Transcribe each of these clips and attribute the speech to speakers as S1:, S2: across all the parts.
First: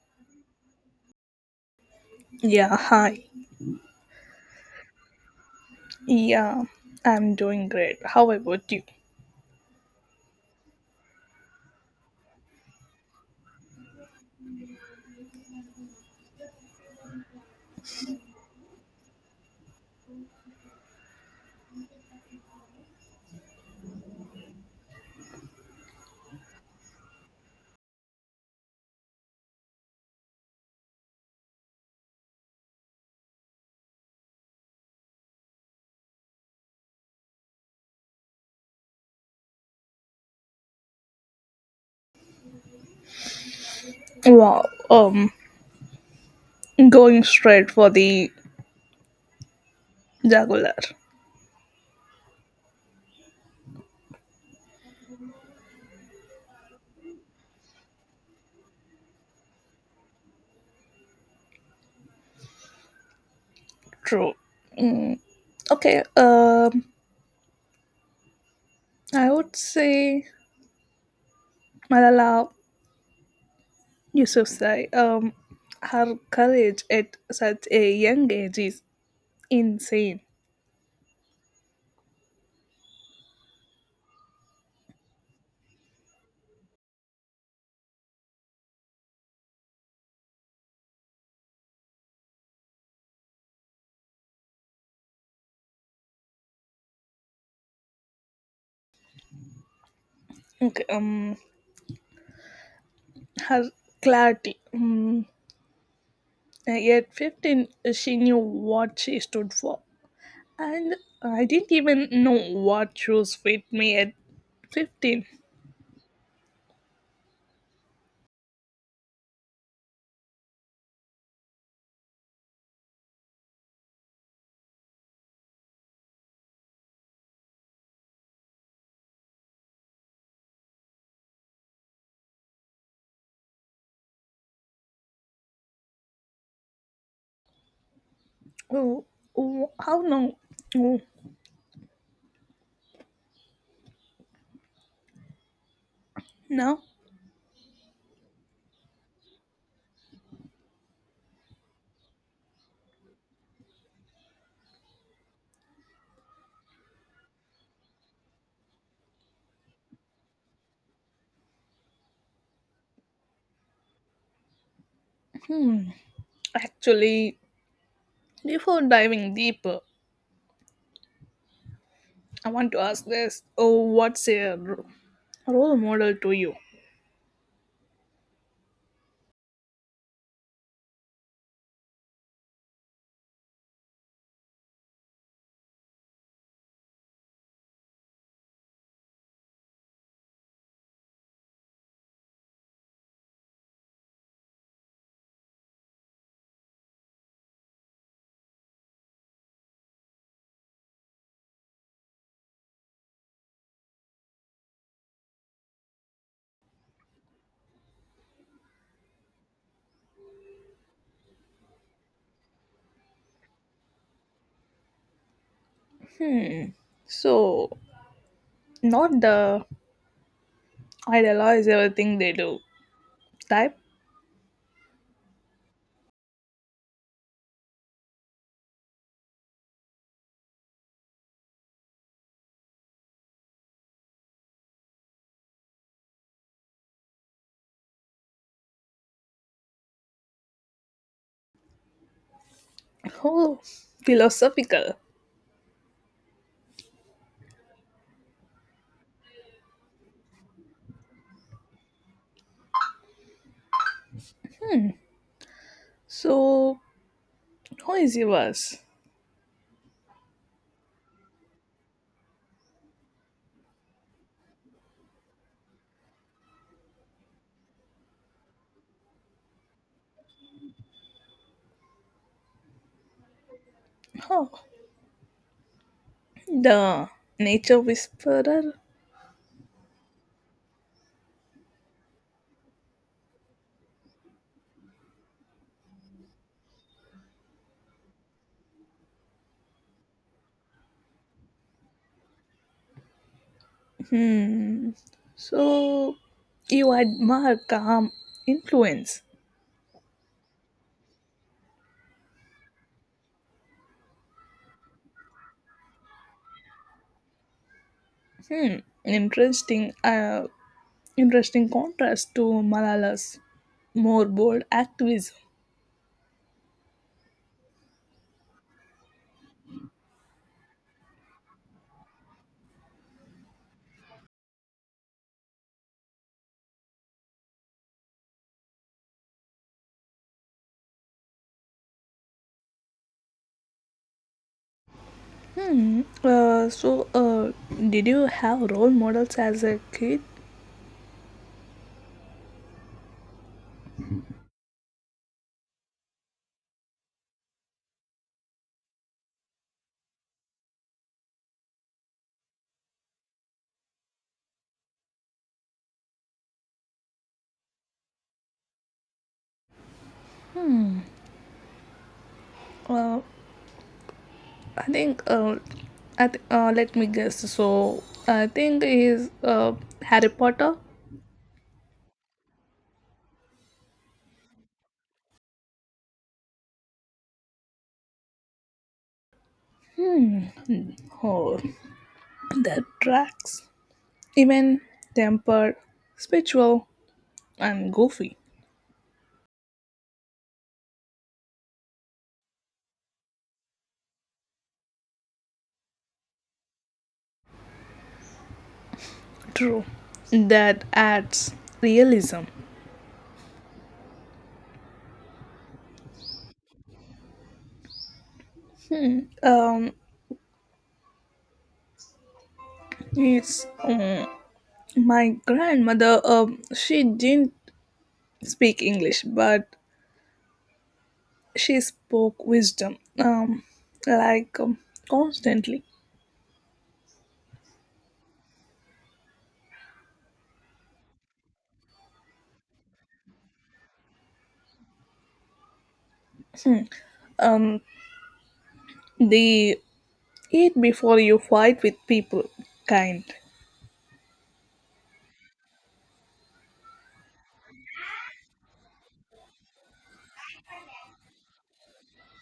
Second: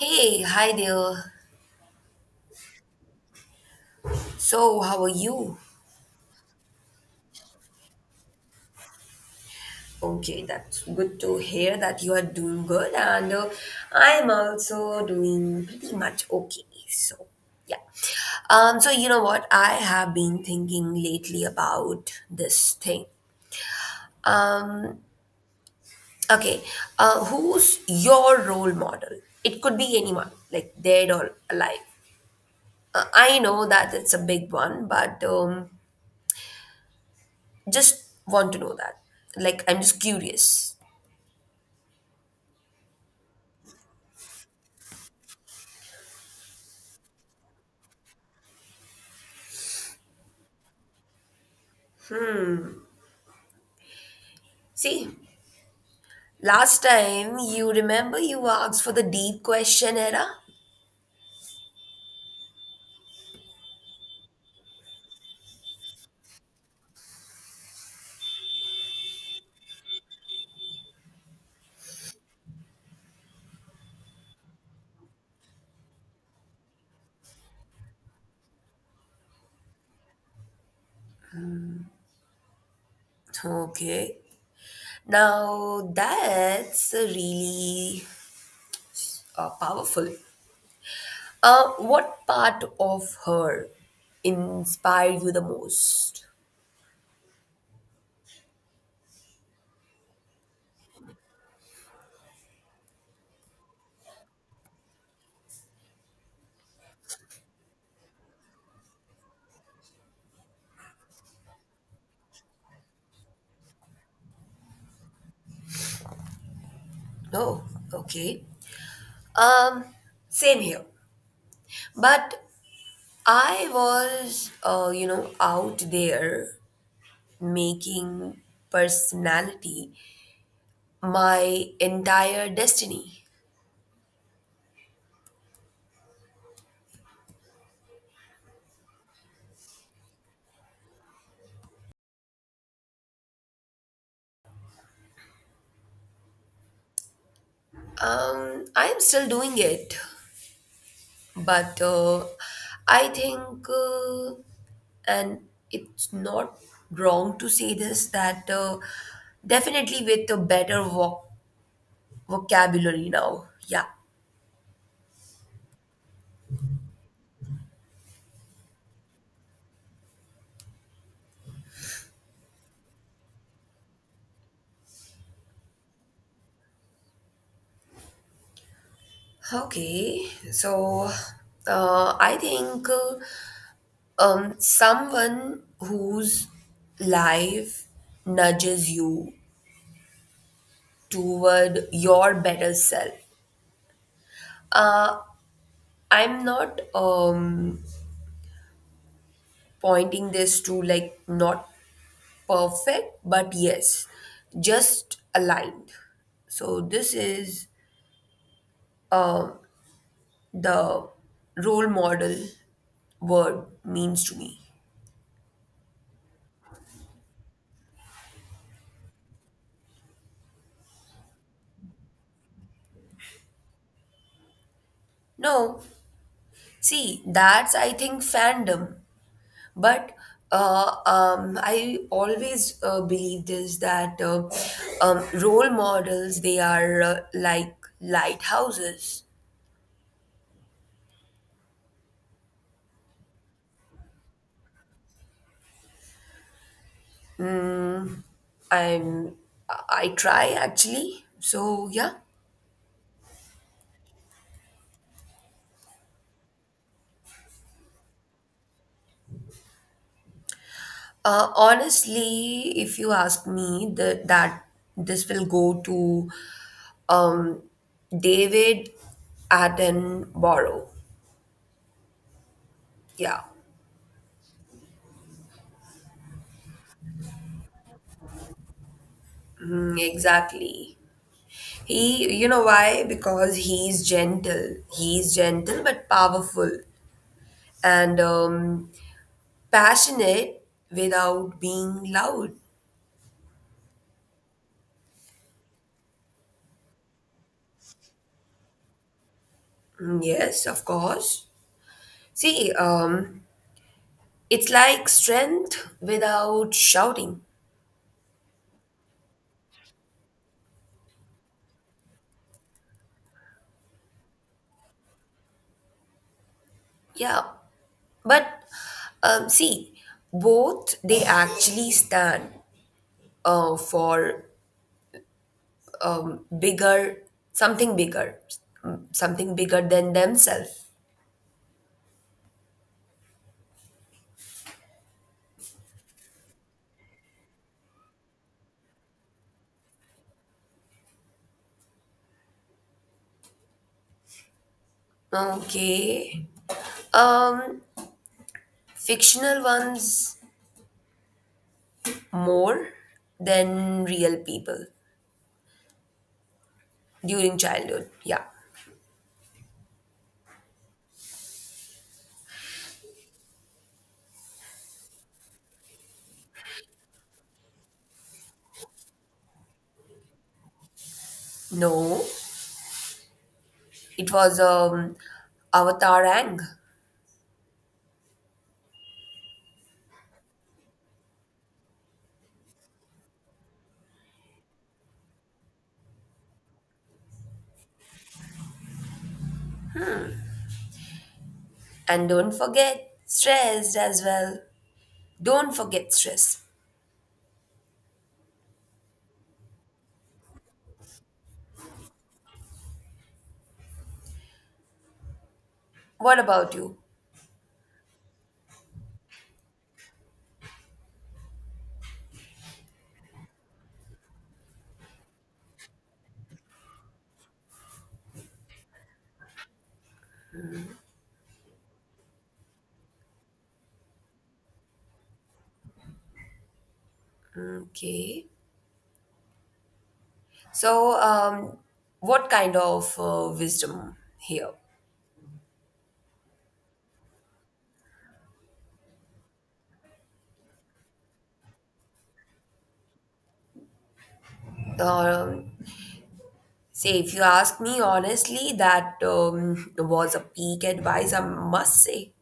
S1: Hey, hi there.
S2: Yeah, hi.
S1: So, how are you?
S2: Yeah, I'm doing great. How about you?
S1: Okay, that's good to hear that you are doing good, and I am also doing pretty much okay. So, yeah. So you know what? I have been thinking lately about this thing. Um, okay, Who's your role model? It could be anyone, like dead or alive. I know that it's a big one, but just want to know that. Like, I'm just curious.
S2: Wow, going straight for the Jaguar.
S1: See, last time you remember you asked for the deep question era?
S2: True. Mm, okay, I would say Malala Yousafzai. Her courage at such a young age is insane.
S1: Okay. Now that's really powerful. What part of her inspired you the most?
S2: Okay, her clarity. At 15, she knew what she stood for. And I didn't even know what shoes fit me at 15.
S1: Oh, okay. Um, Same here. But I was, you know, out there making personality my entire destiny.
S2: Oh, oh, how long? Oh, now?
S1: I am still doing it, but I think, uh, and it's not wrong to say this, that definitely with a better vocabulary now. Yeah.
S2: Hmm. Actually, before diving deeper, I want to ask this. Oh, what's role model to you?
S1: Okay. So I think someone whose life nudges you toward your better self. Uh, I'm not. Pointing this to like not perfect, but yes, just aligned. So this is the role model word means to me.
S2: Hmm. So, not the idolize everything they do type.
S1: No, see, that's I think fandom, but I always believe this that role models they are like lighthouses.
S2: Oh, philosophical.
S1: I'm I try actually. So yeah.
S2: So, who is yours?
S1: Honestly, if you ask me, the, that this will go to um, David Attenborough. Yeah,
S2: Oh, the nature whisperer.
S1: mm, exactly. He, you know why? Because he's gentle. He's gentle but powerful and passionate without being loud.
S2: Hmm. So you admire calm influence.
S1: Mm, yes, of course. See, it's like strength without shouting.
S2: Hmm. Interesting. Interesting contrast to Malala's more bold activism.
S1: Yeah. But see, both they actually stand for bigger, something bigger, mm, something bigger than themselves.
S2: Hmm. So did you have role models as a kid?
S1: Okay. Um, Fictional ones more than real people during childhood. Yeah.
S2: Uh, I think. I th- Let me guess. So I think is Harry Potter.
S1: No, it was Avatar Ang.
S2: Hmm. Oh, that tracks. Even tempered, spiritual, and goofy.
S1: And don't forget, stressed as well. Don't forget stress.
S2: True. That adds realism.
S1: What about you?
S2: Um, it's My grandmother. She didn't speak English, but she spoke wisdom. Like um, Constantly.
S1: Okay. So, what kind of wisdom here?
S2: Hmm. Um, the eat before you fight with people kind.
S1: Um, Say, if you ask me honestly, that was a peak advice, I must say.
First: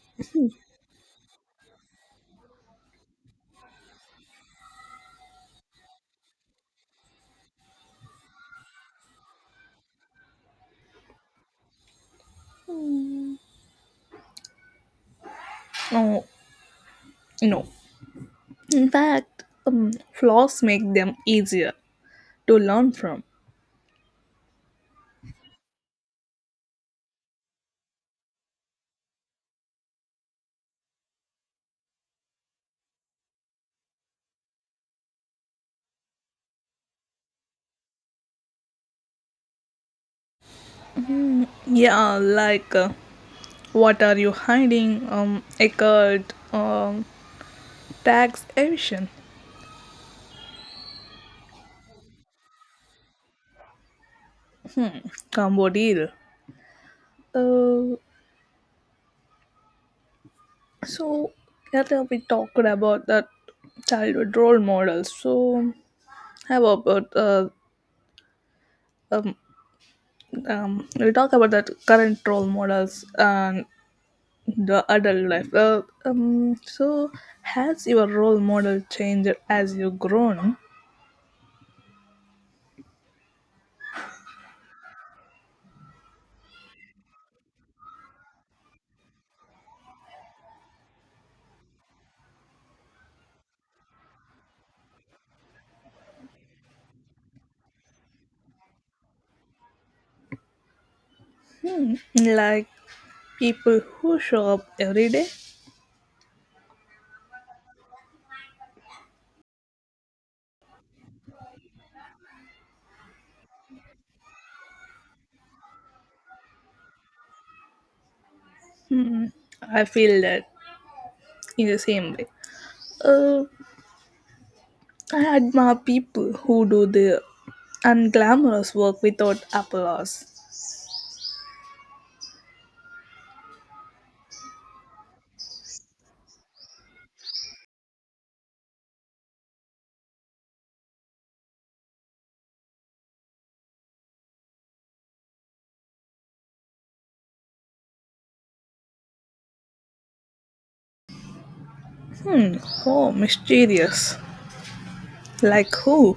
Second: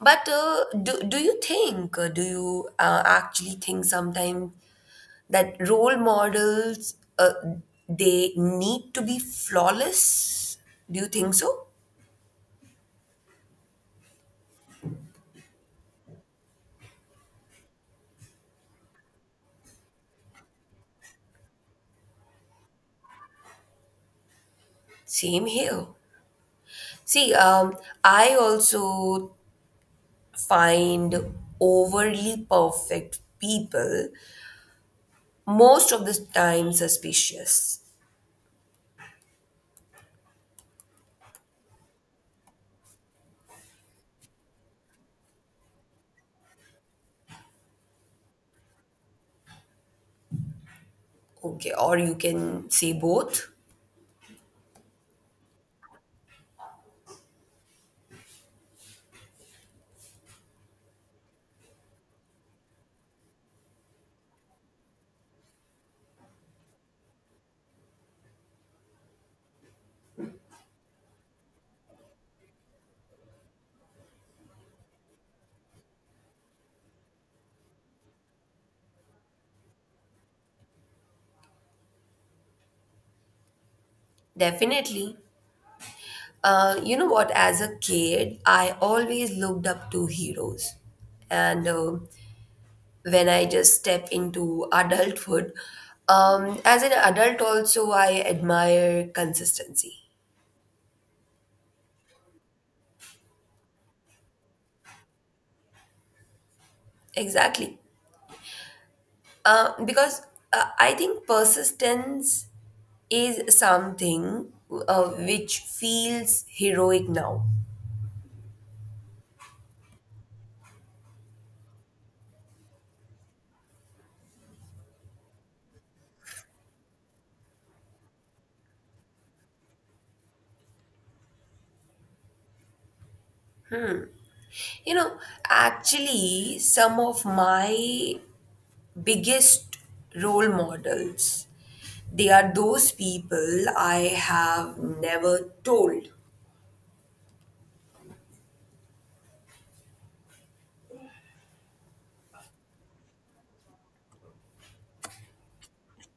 S1: But do you think, do you actually think sometimes that role models, they need to be flawless? Do you think so?
S2: No, no. In fact, flaws make them easier to learn from.
S1: Same here. See, I also find overly perfect people most of the time suspicious.
S2: Yeah, like what are you hiding? Eckerd, um, tax evasion.
S1: Okay, or you can say both.
S2: Hmm, combo deal. Uh, so earlier we talked about that childhood role models. So how about um, we talk about that current role models and the adult life. So has your role model changed as you grown?
S1: Definitely. You know what? As a kid, I always looked up to heroes. And when I just step into adulthood, as an adult, also, I admire consistency.
S2: Like people who show up every day.
S1: Exactly. Because I think persistence is something which feels heroic now.
S2: Hmm, I feel that in the same way. Uh, I admire people who do the unglamorous work without applause.
S1: You know, actually, some of my biggest role models, they are those people I have never told.
S2: Hmm, oh, mysterious. Like who?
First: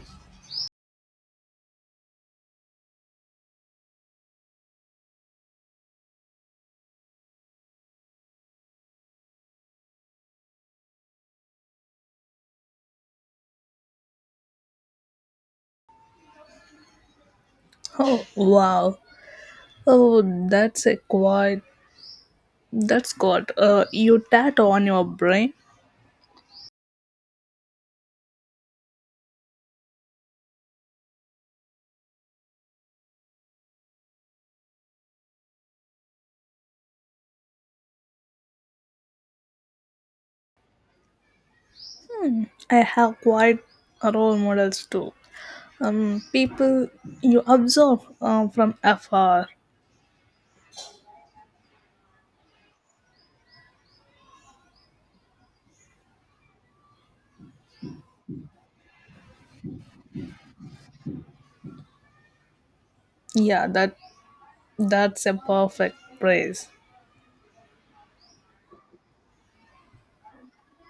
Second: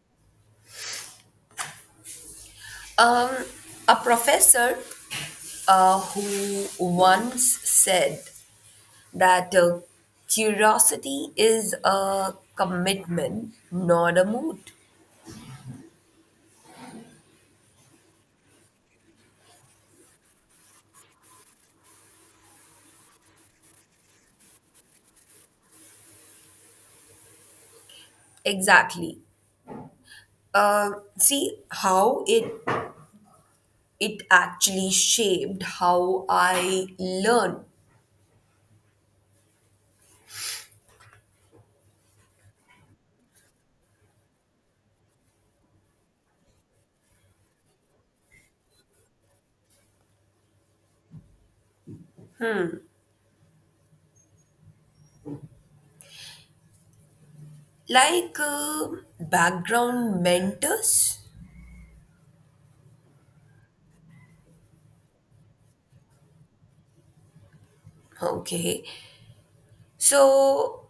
S1: Um, a professor who once said that curiosity is a commitment, not a mood.
S2: Oh, wow. Oh, that's a quite. That's got you tattoo on your brain.
S1: Exactly. Uh, See how it actually shaped how I learn.
S2: Hmm, I have quite role models too. People you observe from afar.
S1: Like background mentors.
S2: Yeah, that's a perfect praise.
S1: Okay, so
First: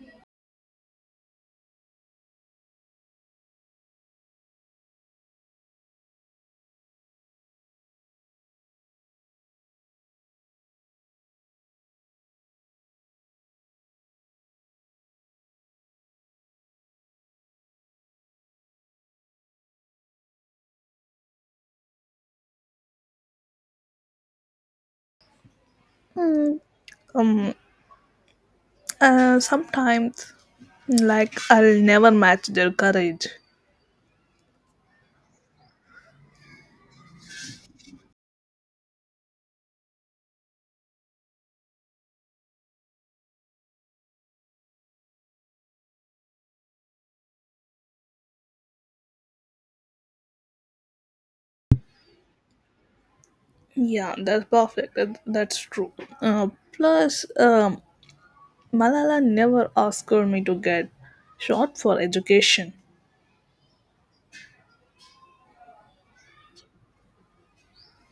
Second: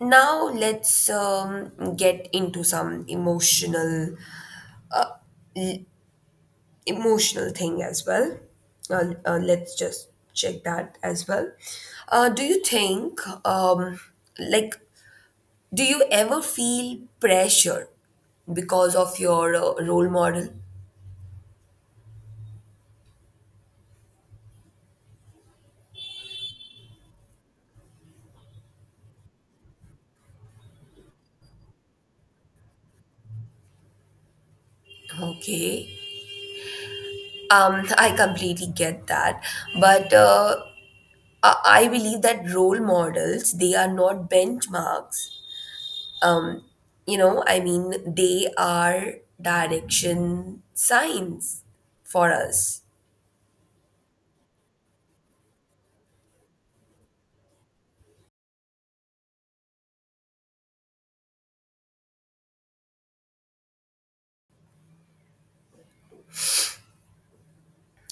S1: now let's get into some l- emotional thing as well. Let's just check that as well. Do you think um, like do you ever feel pressure because of your role model?
S2: Hmm, um sometimes like I'll never match their courage.
S1: Okay, I completely get that, but uh, I I believe that role models they are not benchmarks. Um, you know, I mean, they are direction signs for us.
S2: Yeah, that's perfect. That's true. Uh, plus Malala never asked me to get short for education.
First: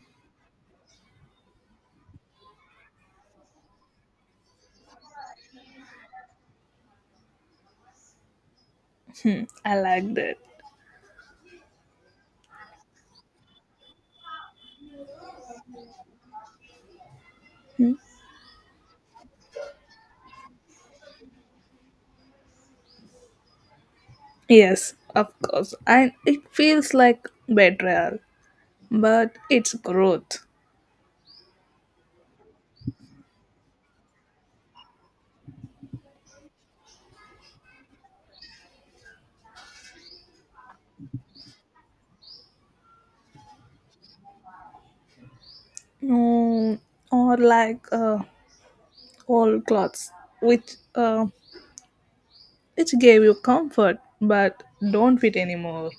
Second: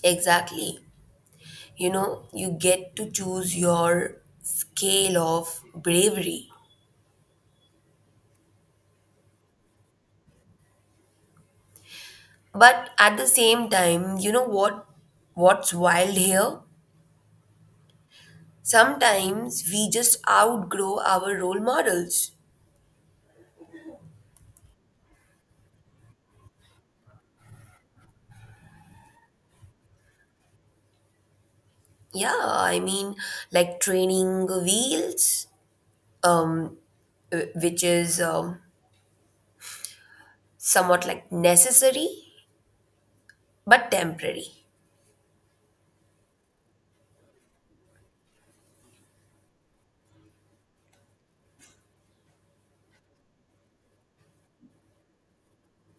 S1: Exactly. You know, you get to choose your scale of bravery.
S2: Hmm, I like that.
S1: But at the same time, you know what's wild here?
S2: Hmm.
S1: Sometimes we just outgrow our role models.
S2: Yes, of course, and it feels like betrayal, but it's growth.
S1: Yeah, I mean, like training wheels, um, which is somewhat like necessary but temporary.
S2: Mm, or like old clothes which uh, which gave you comfort but don't fit anymore.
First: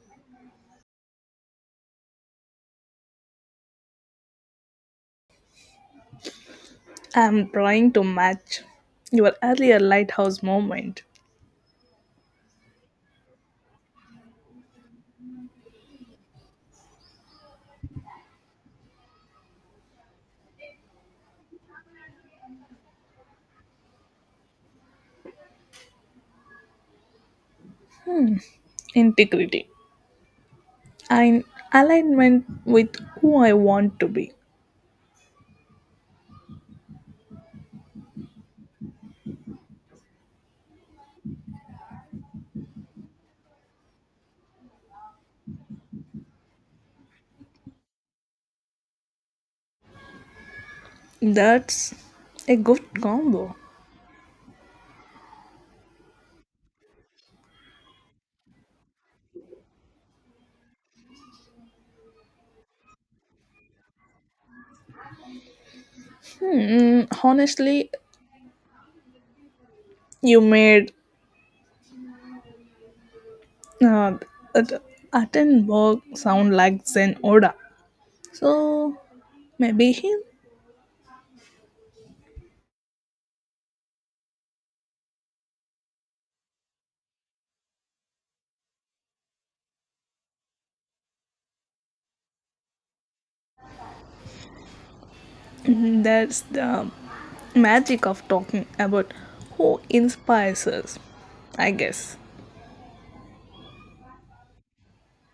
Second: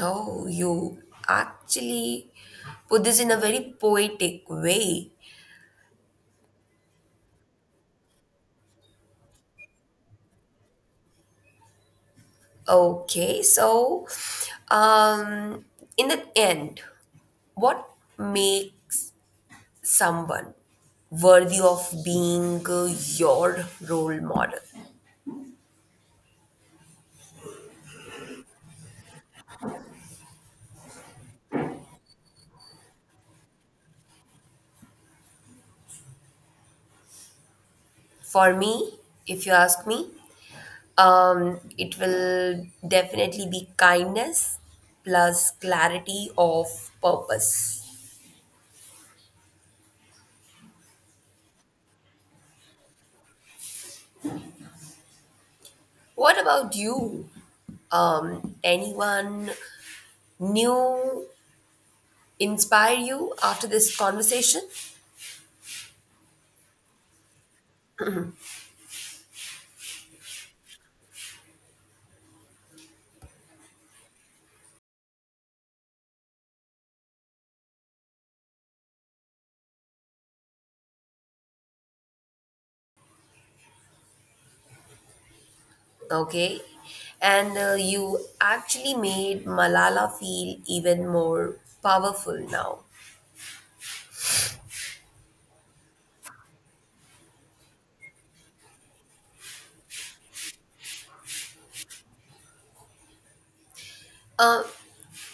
S1: Oh, you actually put this in a very poetic way.
S2: I'm trying to match your earlier lighthouse moment.
S1: Okay, so um, in the end, what makes someone worthy of being your role model?
S2: Integrity and alignment with who I want to be.
S1: For me, if you ask me, it will definitely be kindness plus clarity of purpose.
S2: That's a good combo.
S1: What about you? Anyone new inspire you after this conversation?
S2: Hmm, honestly, you made uh, At- Attenborough sound like Zen Oda. So maybe him.
S1: Okay. And you actually made Malala feel even more powerful now.
S2: Mhm. That's the magic of talking about who inspires us, I guess.
S1: Uh,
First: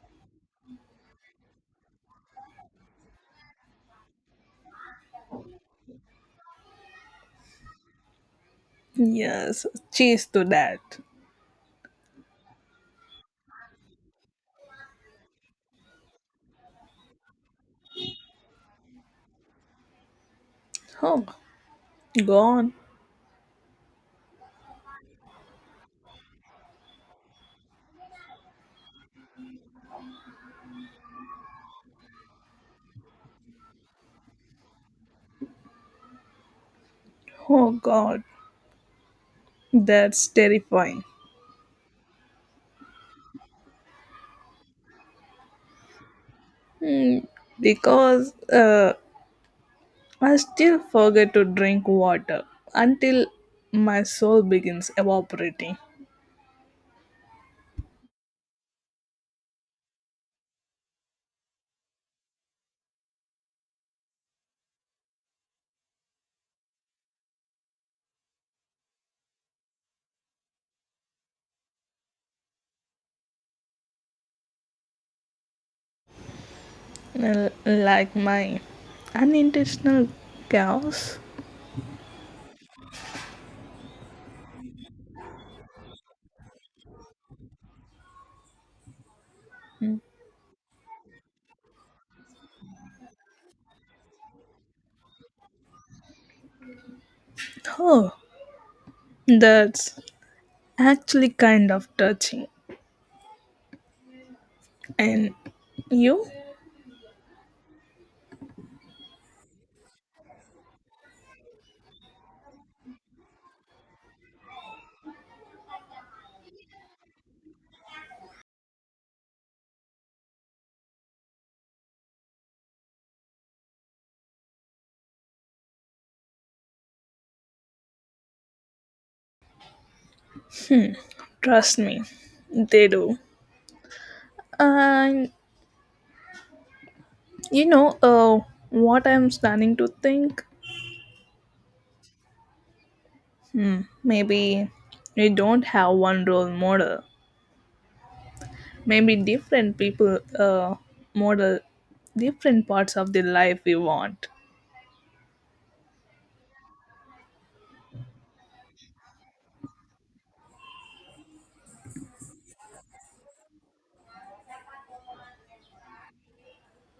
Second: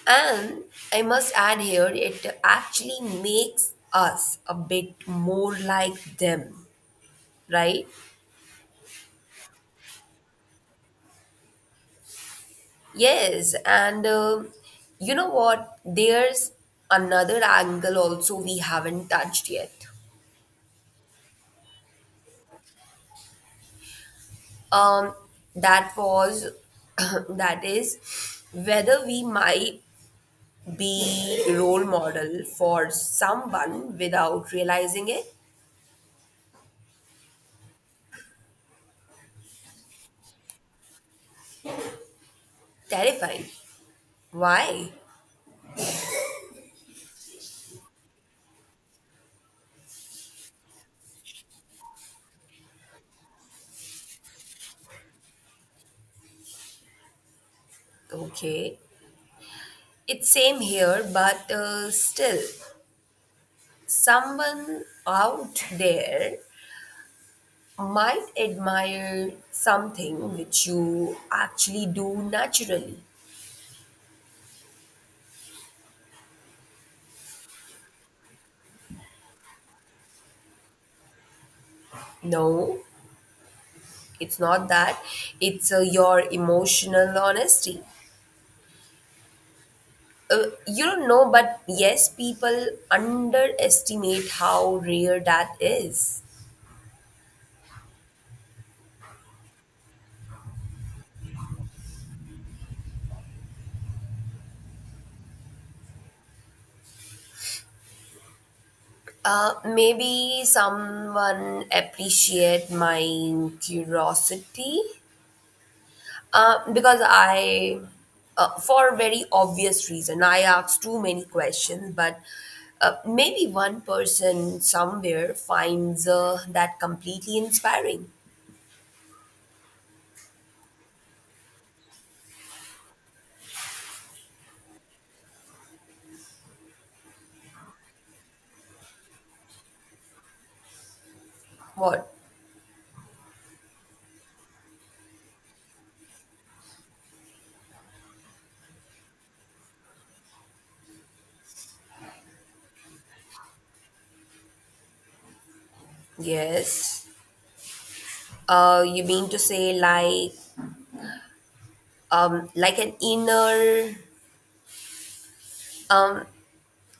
S1: and I must add here, it actually makes us a bit more like them, right?
S2: Yes, cheers to that.
S1: Yes, and you know what? There's another angle also we haven't touched yet.
S2: Oh, gone.
S1: Um, that was, that is, whether we might be role model for someone without realizing it.
S2: Oh, God. That's terrifying.
S1: Terrifying. Why?
S2: Hmm, because I still forget to drink water until my soul begins evaporating.
S1: Okay, it's same here, but still, someone out there might admire something which you actually do naturally.
S2: Like my unintentional chaos.
S1: No, it's not that. It's your emotional honesty. You don't know, but yes, people underestimate how rare that is.
S2: Oh, that's actually kind of touching. And you?
S1: Maybe someone appreciate my curiosity. Uh, because I, for a very obvious reason, I asked too many questions, but maybe one person somewhere finds that completely inspiring.
S2: Trust me, they do. And you know what I'm starting to think?
S1: What?
S2: Hmm, maybe we don't have one role model. Maybe different people model different parts of the life we want.
S1: Yes. You mean to say like, um, like an inner, um,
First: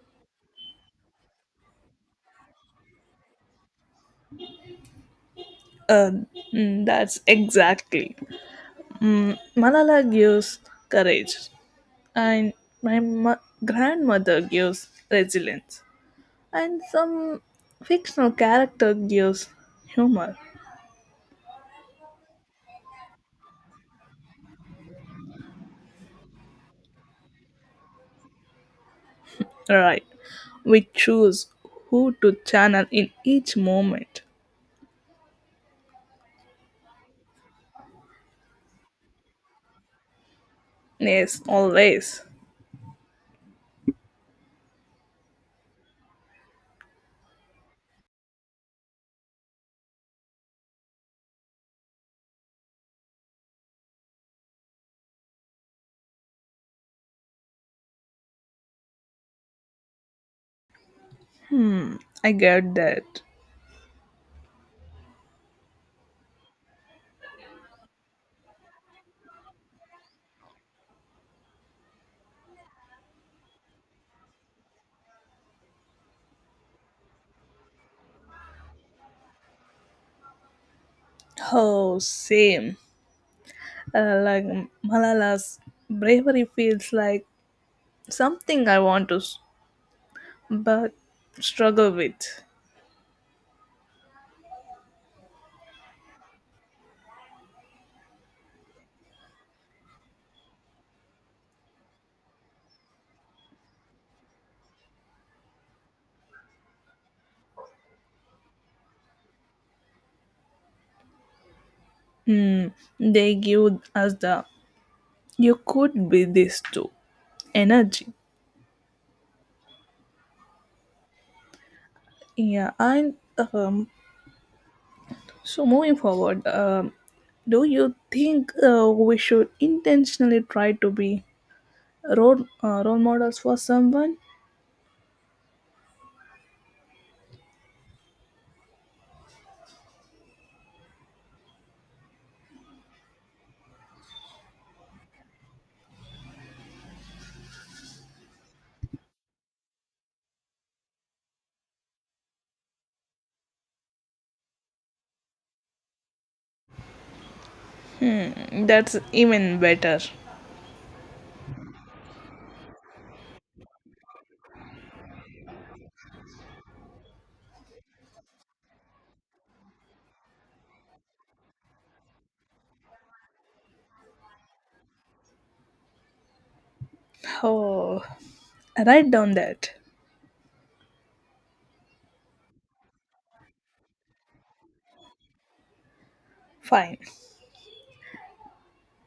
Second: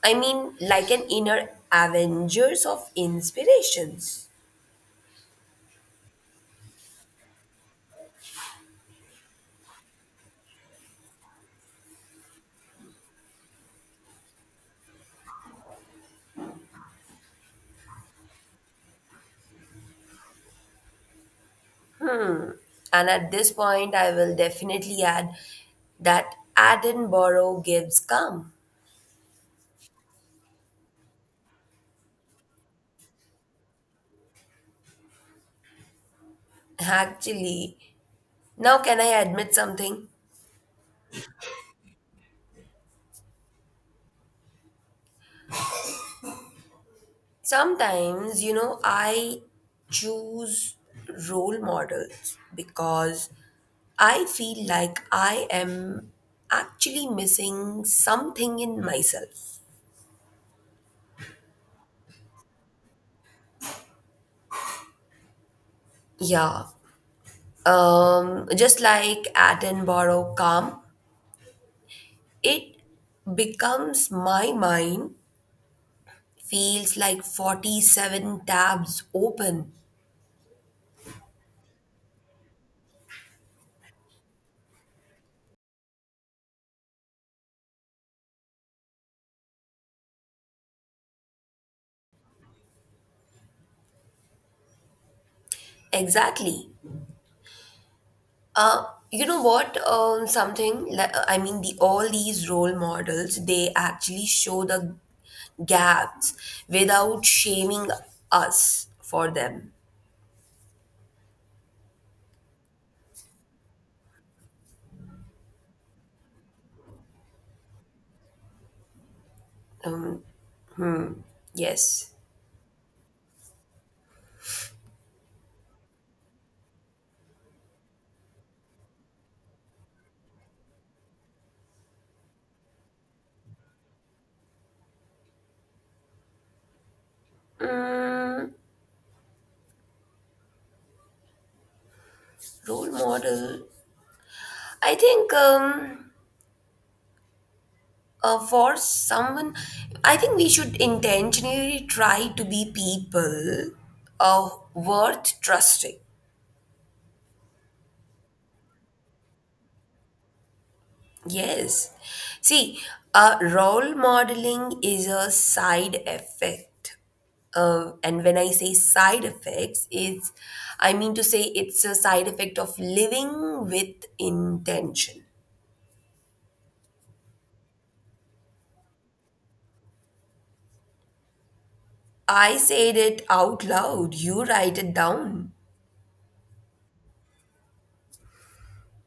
S1: I mean like an inner Avengers of inspirations.
S2: Uh, that's exactly. Mm, Malala gives courage, and my mo- grandmother gives resilience, and some fictional character gives humor.
S1: And at this point, I will definitely add that Edinburgh gives come.
S2: Right. We choose who to channel in each moment.
S1: Actually, now can I admit something?
S2: Yes, always.
S1: Sometimes, you know, I choose role models because I feel like I am actually missing something in myself.
S2: Hmm, I get that.
S1: Yeah. Just like Attenborough Calm, it becomes my mind feels like 47 tabs open.
S2: Oh, same. Like Malala's bravery feels like something I want to, but struggle with.
S1: Exactly. Uh, you know what? Something like I mean, The all these role models they actually show the gaps without shaming us for them.
S2: Hmm, they give us the you could be this too energy.
S1: Um, yes.
S2: Yeah, and um, so moving forward, do you think we should intentionally try to be role role models for someone?
S1: Mm, role model. I think For someone, I think we should intentionally try to be people worth trusting.
S2: Hmm, that's even better.
S1: Yes. See, role modeling is a side effect. And when I say side effects, I mean to say it's a side effect of living with intention.
S2: Oh, write down that.
S1: I said it out loud. You write it down.
S2: Fine.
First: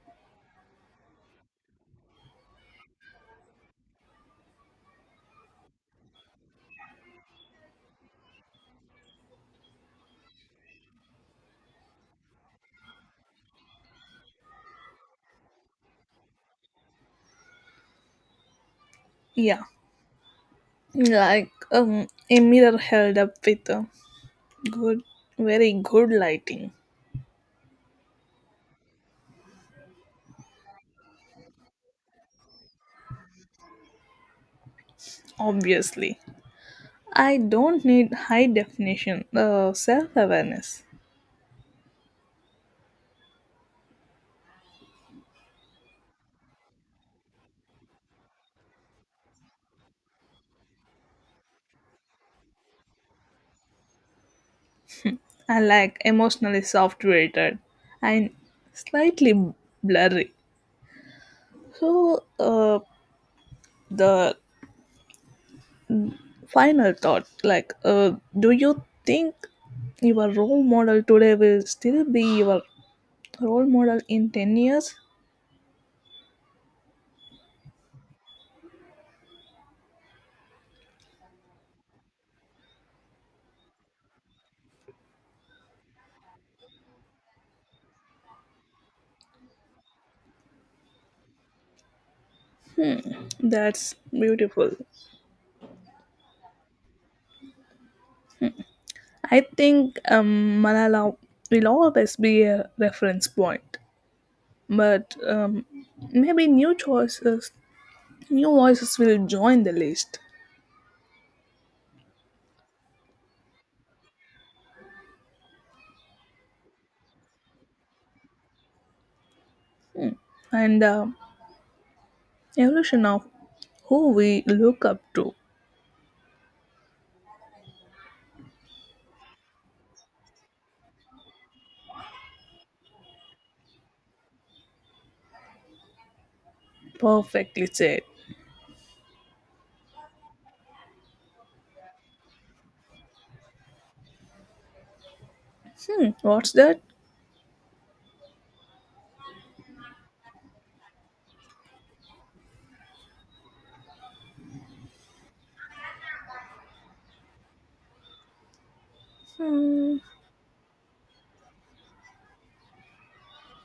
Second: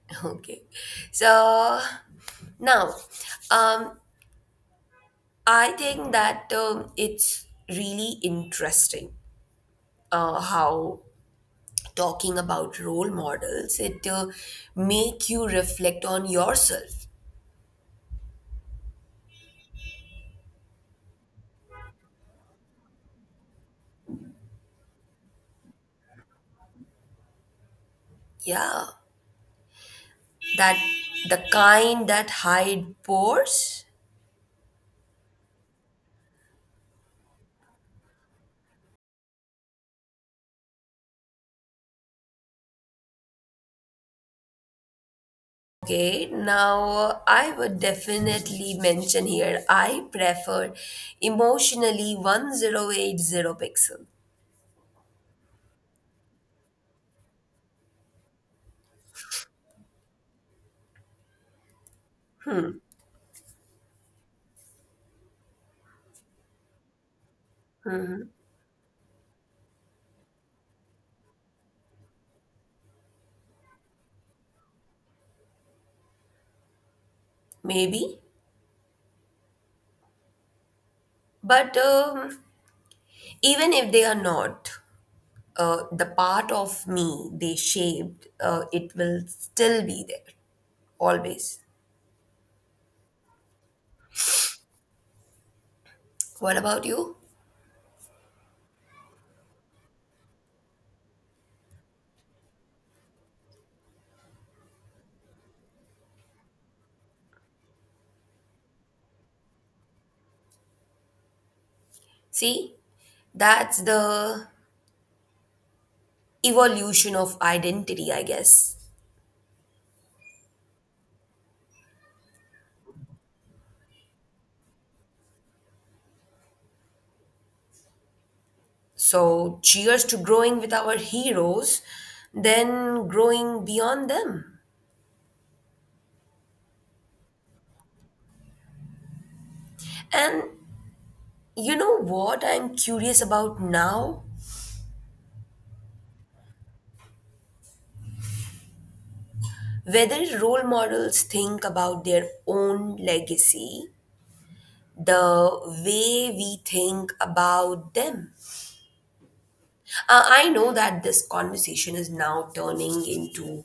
S1: Okay. So now, um, I think that it's really interesting how talking about role models, it make you reflect on yourself.
S2: Yeah. Like a mirror held up with a good, very good lighting.
S1: Yeah, that the kind that hide pores.
S2: Obviously. I don't need high definition self awareness.
S1: Okay, now I would definitely mention here I prefer emotionally 1080 pixel,
S2: I like emotionally soft rated and slightly blurry. So, the final thought like, do you think your role model today will still be your role model in 10 years?
S1: maybe. But even if they are not, the part of me they shaped, it will still be there, always.
S2: That's beautiful.
S1: What about you?
S2: I think Malala will always be a reference point, but maybe new choices, new voices will join the list.
S1: See, that's the evolution of identity, I guess.
S2: And evolution of who we look up to.
S1: So, cheers to growing with our heroes, then growing beyond them.
S2: Perfectly said.
S1: And you know what I'm curious about now?
S2: Hmm, what's that?
S1: Whether role models think about their own legacy the way we think about them.
S2: hmm,
S1: I know that this conversation is now turning into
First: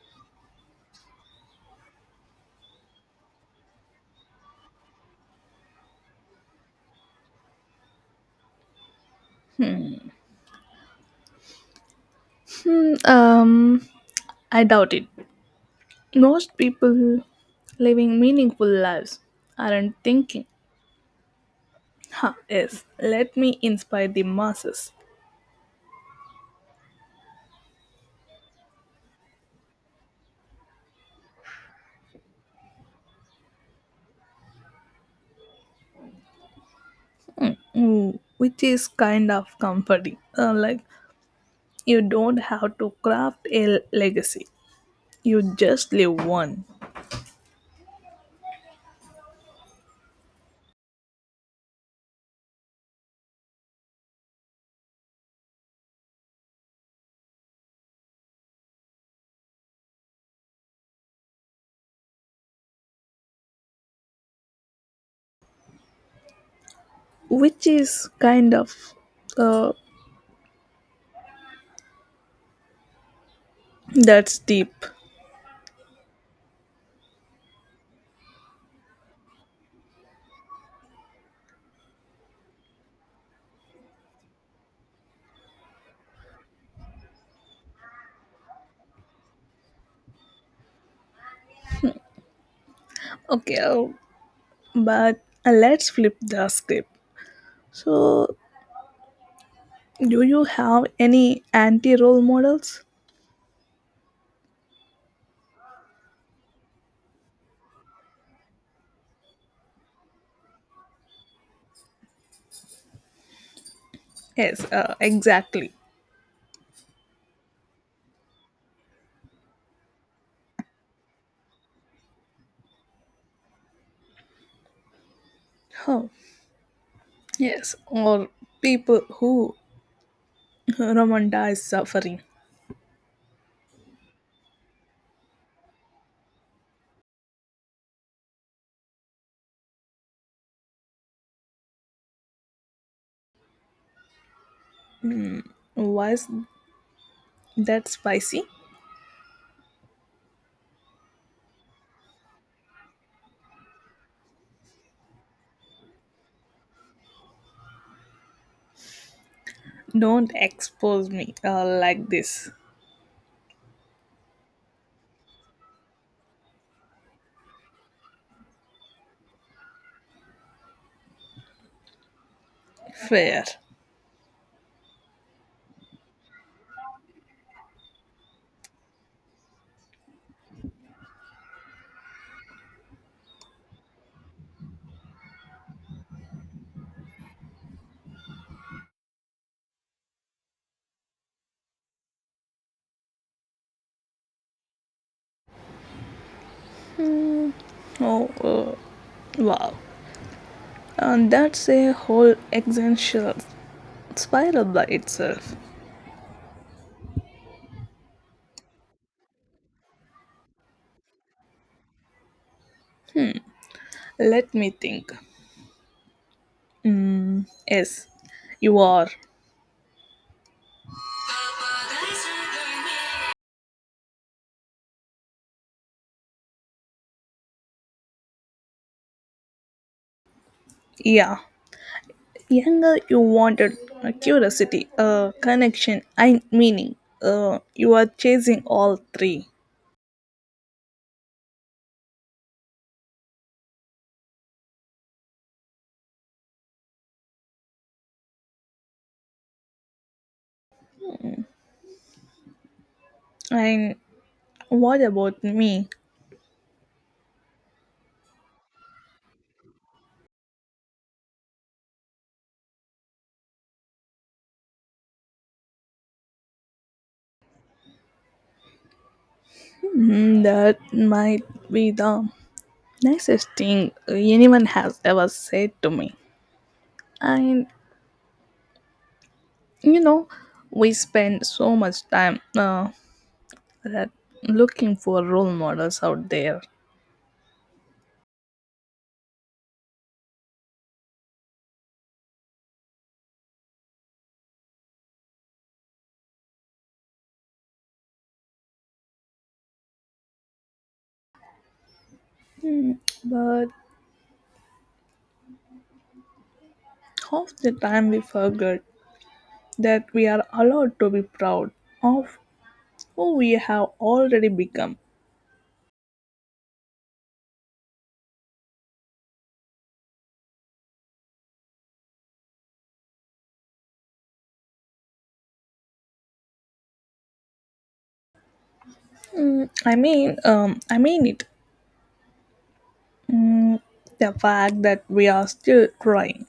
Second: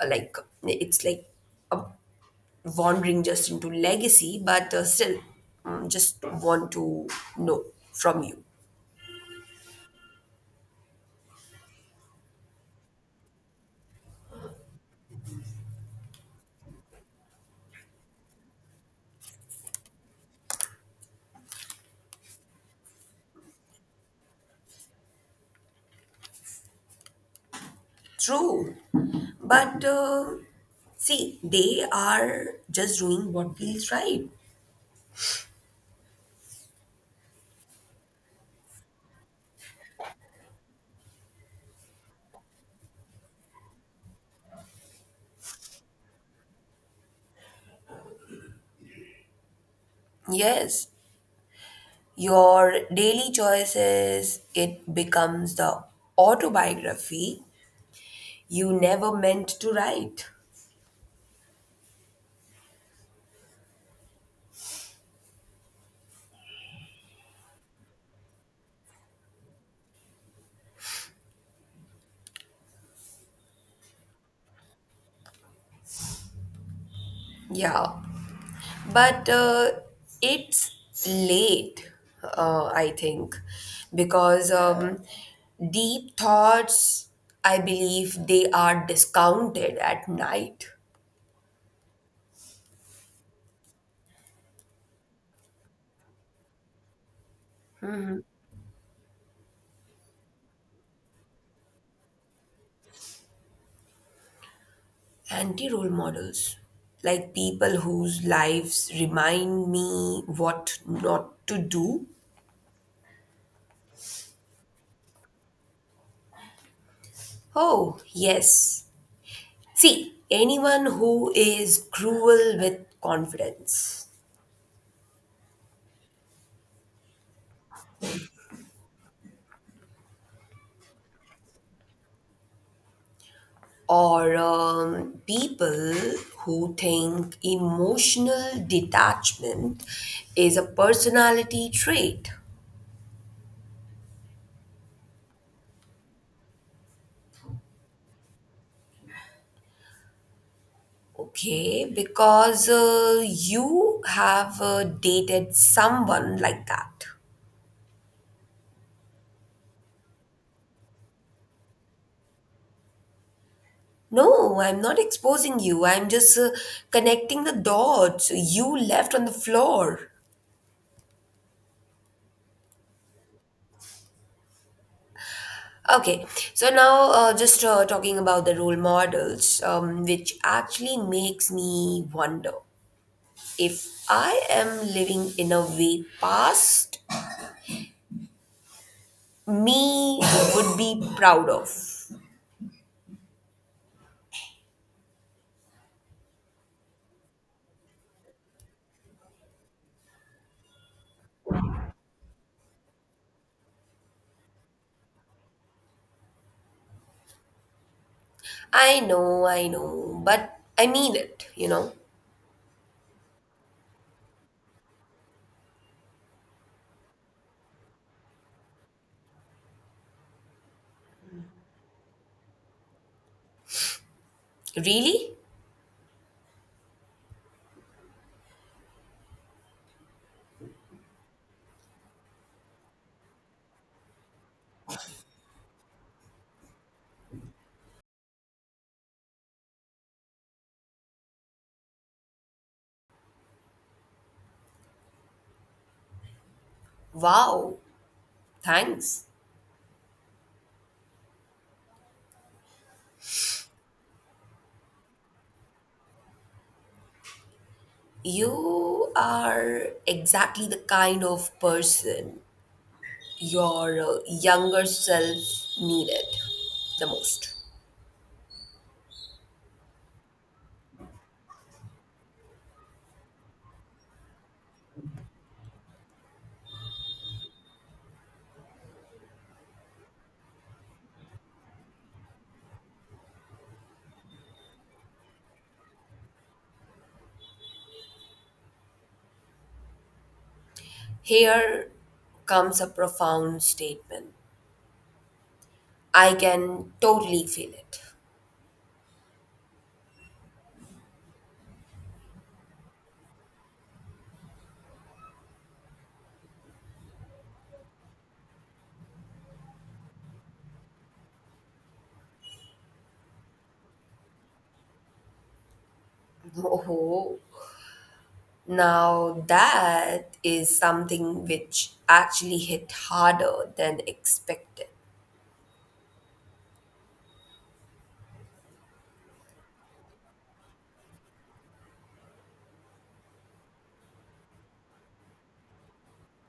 S1: uh, like, it's like a wandering just into legacy, but still mm, just want to know from you.
S2: hmm um I doubt it. Most people living meaningful lives aren't thinking, ha, yes, let me inspire the masses.
S1: True. But see, they are just doing what feels right.
S2: Mm, which is kind of comforting. Like, you don't have to craft a legacy, you just leave one.
S1: Yes, your daily choices, it becomes the autobiography you never meant to write.
S2: Which is kind of. Uh, that's deep.
S1: Yeah, but it's late, uh, I think, because deep thoughts, I believe, they are discounted at night.
S2: Okay, but let's flip the script. So, do you have any anti role models?
S1: Anti role models, like people whose lives remind me what not to do.
S2: Yes, exactly.
S1: Oh, yes. See, anyone who is cruel with confidence.
S2: Huh. Yes, or people who romanticize suffering.
S1: Or people who think emotional detachment is a personality trait.
S2: Mm, was that spicy?
S1: Okay, because you have dated someone like that.
S2: Don't expose me like this.
S1: No, I'm not exposing you. I'm just connecting the dots you left on the floor.
S2: Fair.
S1: Okay, so now just talking about the role models, which actually makes me wonder if I am living in a way past me would be proud of.
S2: Oh, wow. And that's a whole existential spiral by itself.
S1: I know, but I mean it, you know.
S2: Let me think. Mm, yes, you are.
S1: Really?
S2: Yeah. Younger, you wanted a curiosity, a connection, and meaning. You are chasing all three.
S1: Wow, thanks.
S2: And what about me?
S1: You are exactly the kind of person your younger self needed the most.
S2: Mm, that might be the nicest thing anyone has ever said to me. And you know, we spend so much time that looking for role models out there.
S1: Here comes a profound statement. I can totally feel it.
S2: Mm, but half the time we forget that we are allowed to be proud of who we have already become.
S1: Oh, now, that is something which actually hit harder than expected.
S2: Mm, I mean it. Mm, the fact that we are still trying,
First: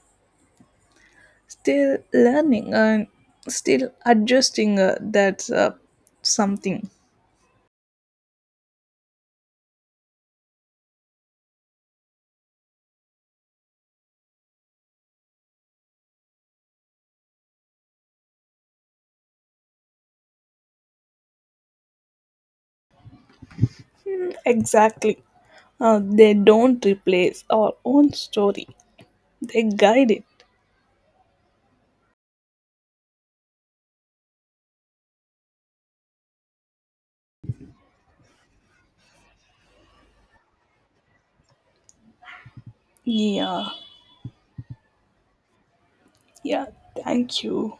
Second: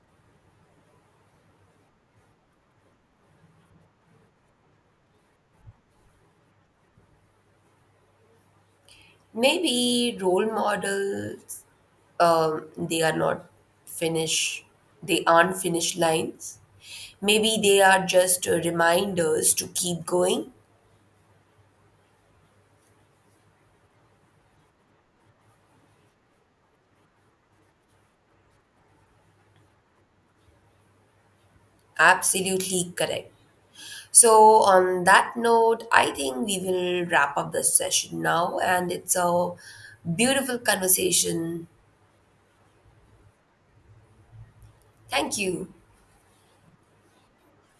S2: still learning, and still adjusting that's something.
S1: Maybe role models, um, they are not finish, they aren't finish lines. Maybe they are just reminders to keep going.
S2: Exactly. Uh, they don't replace our own story, they guide it.
S1: Absolutely correct. So, on that note, I think we will wrap up this session now, and it's a beautiful conversation.
S2: Yeah.
S1: Thank you.
S2: Yeah, thank you.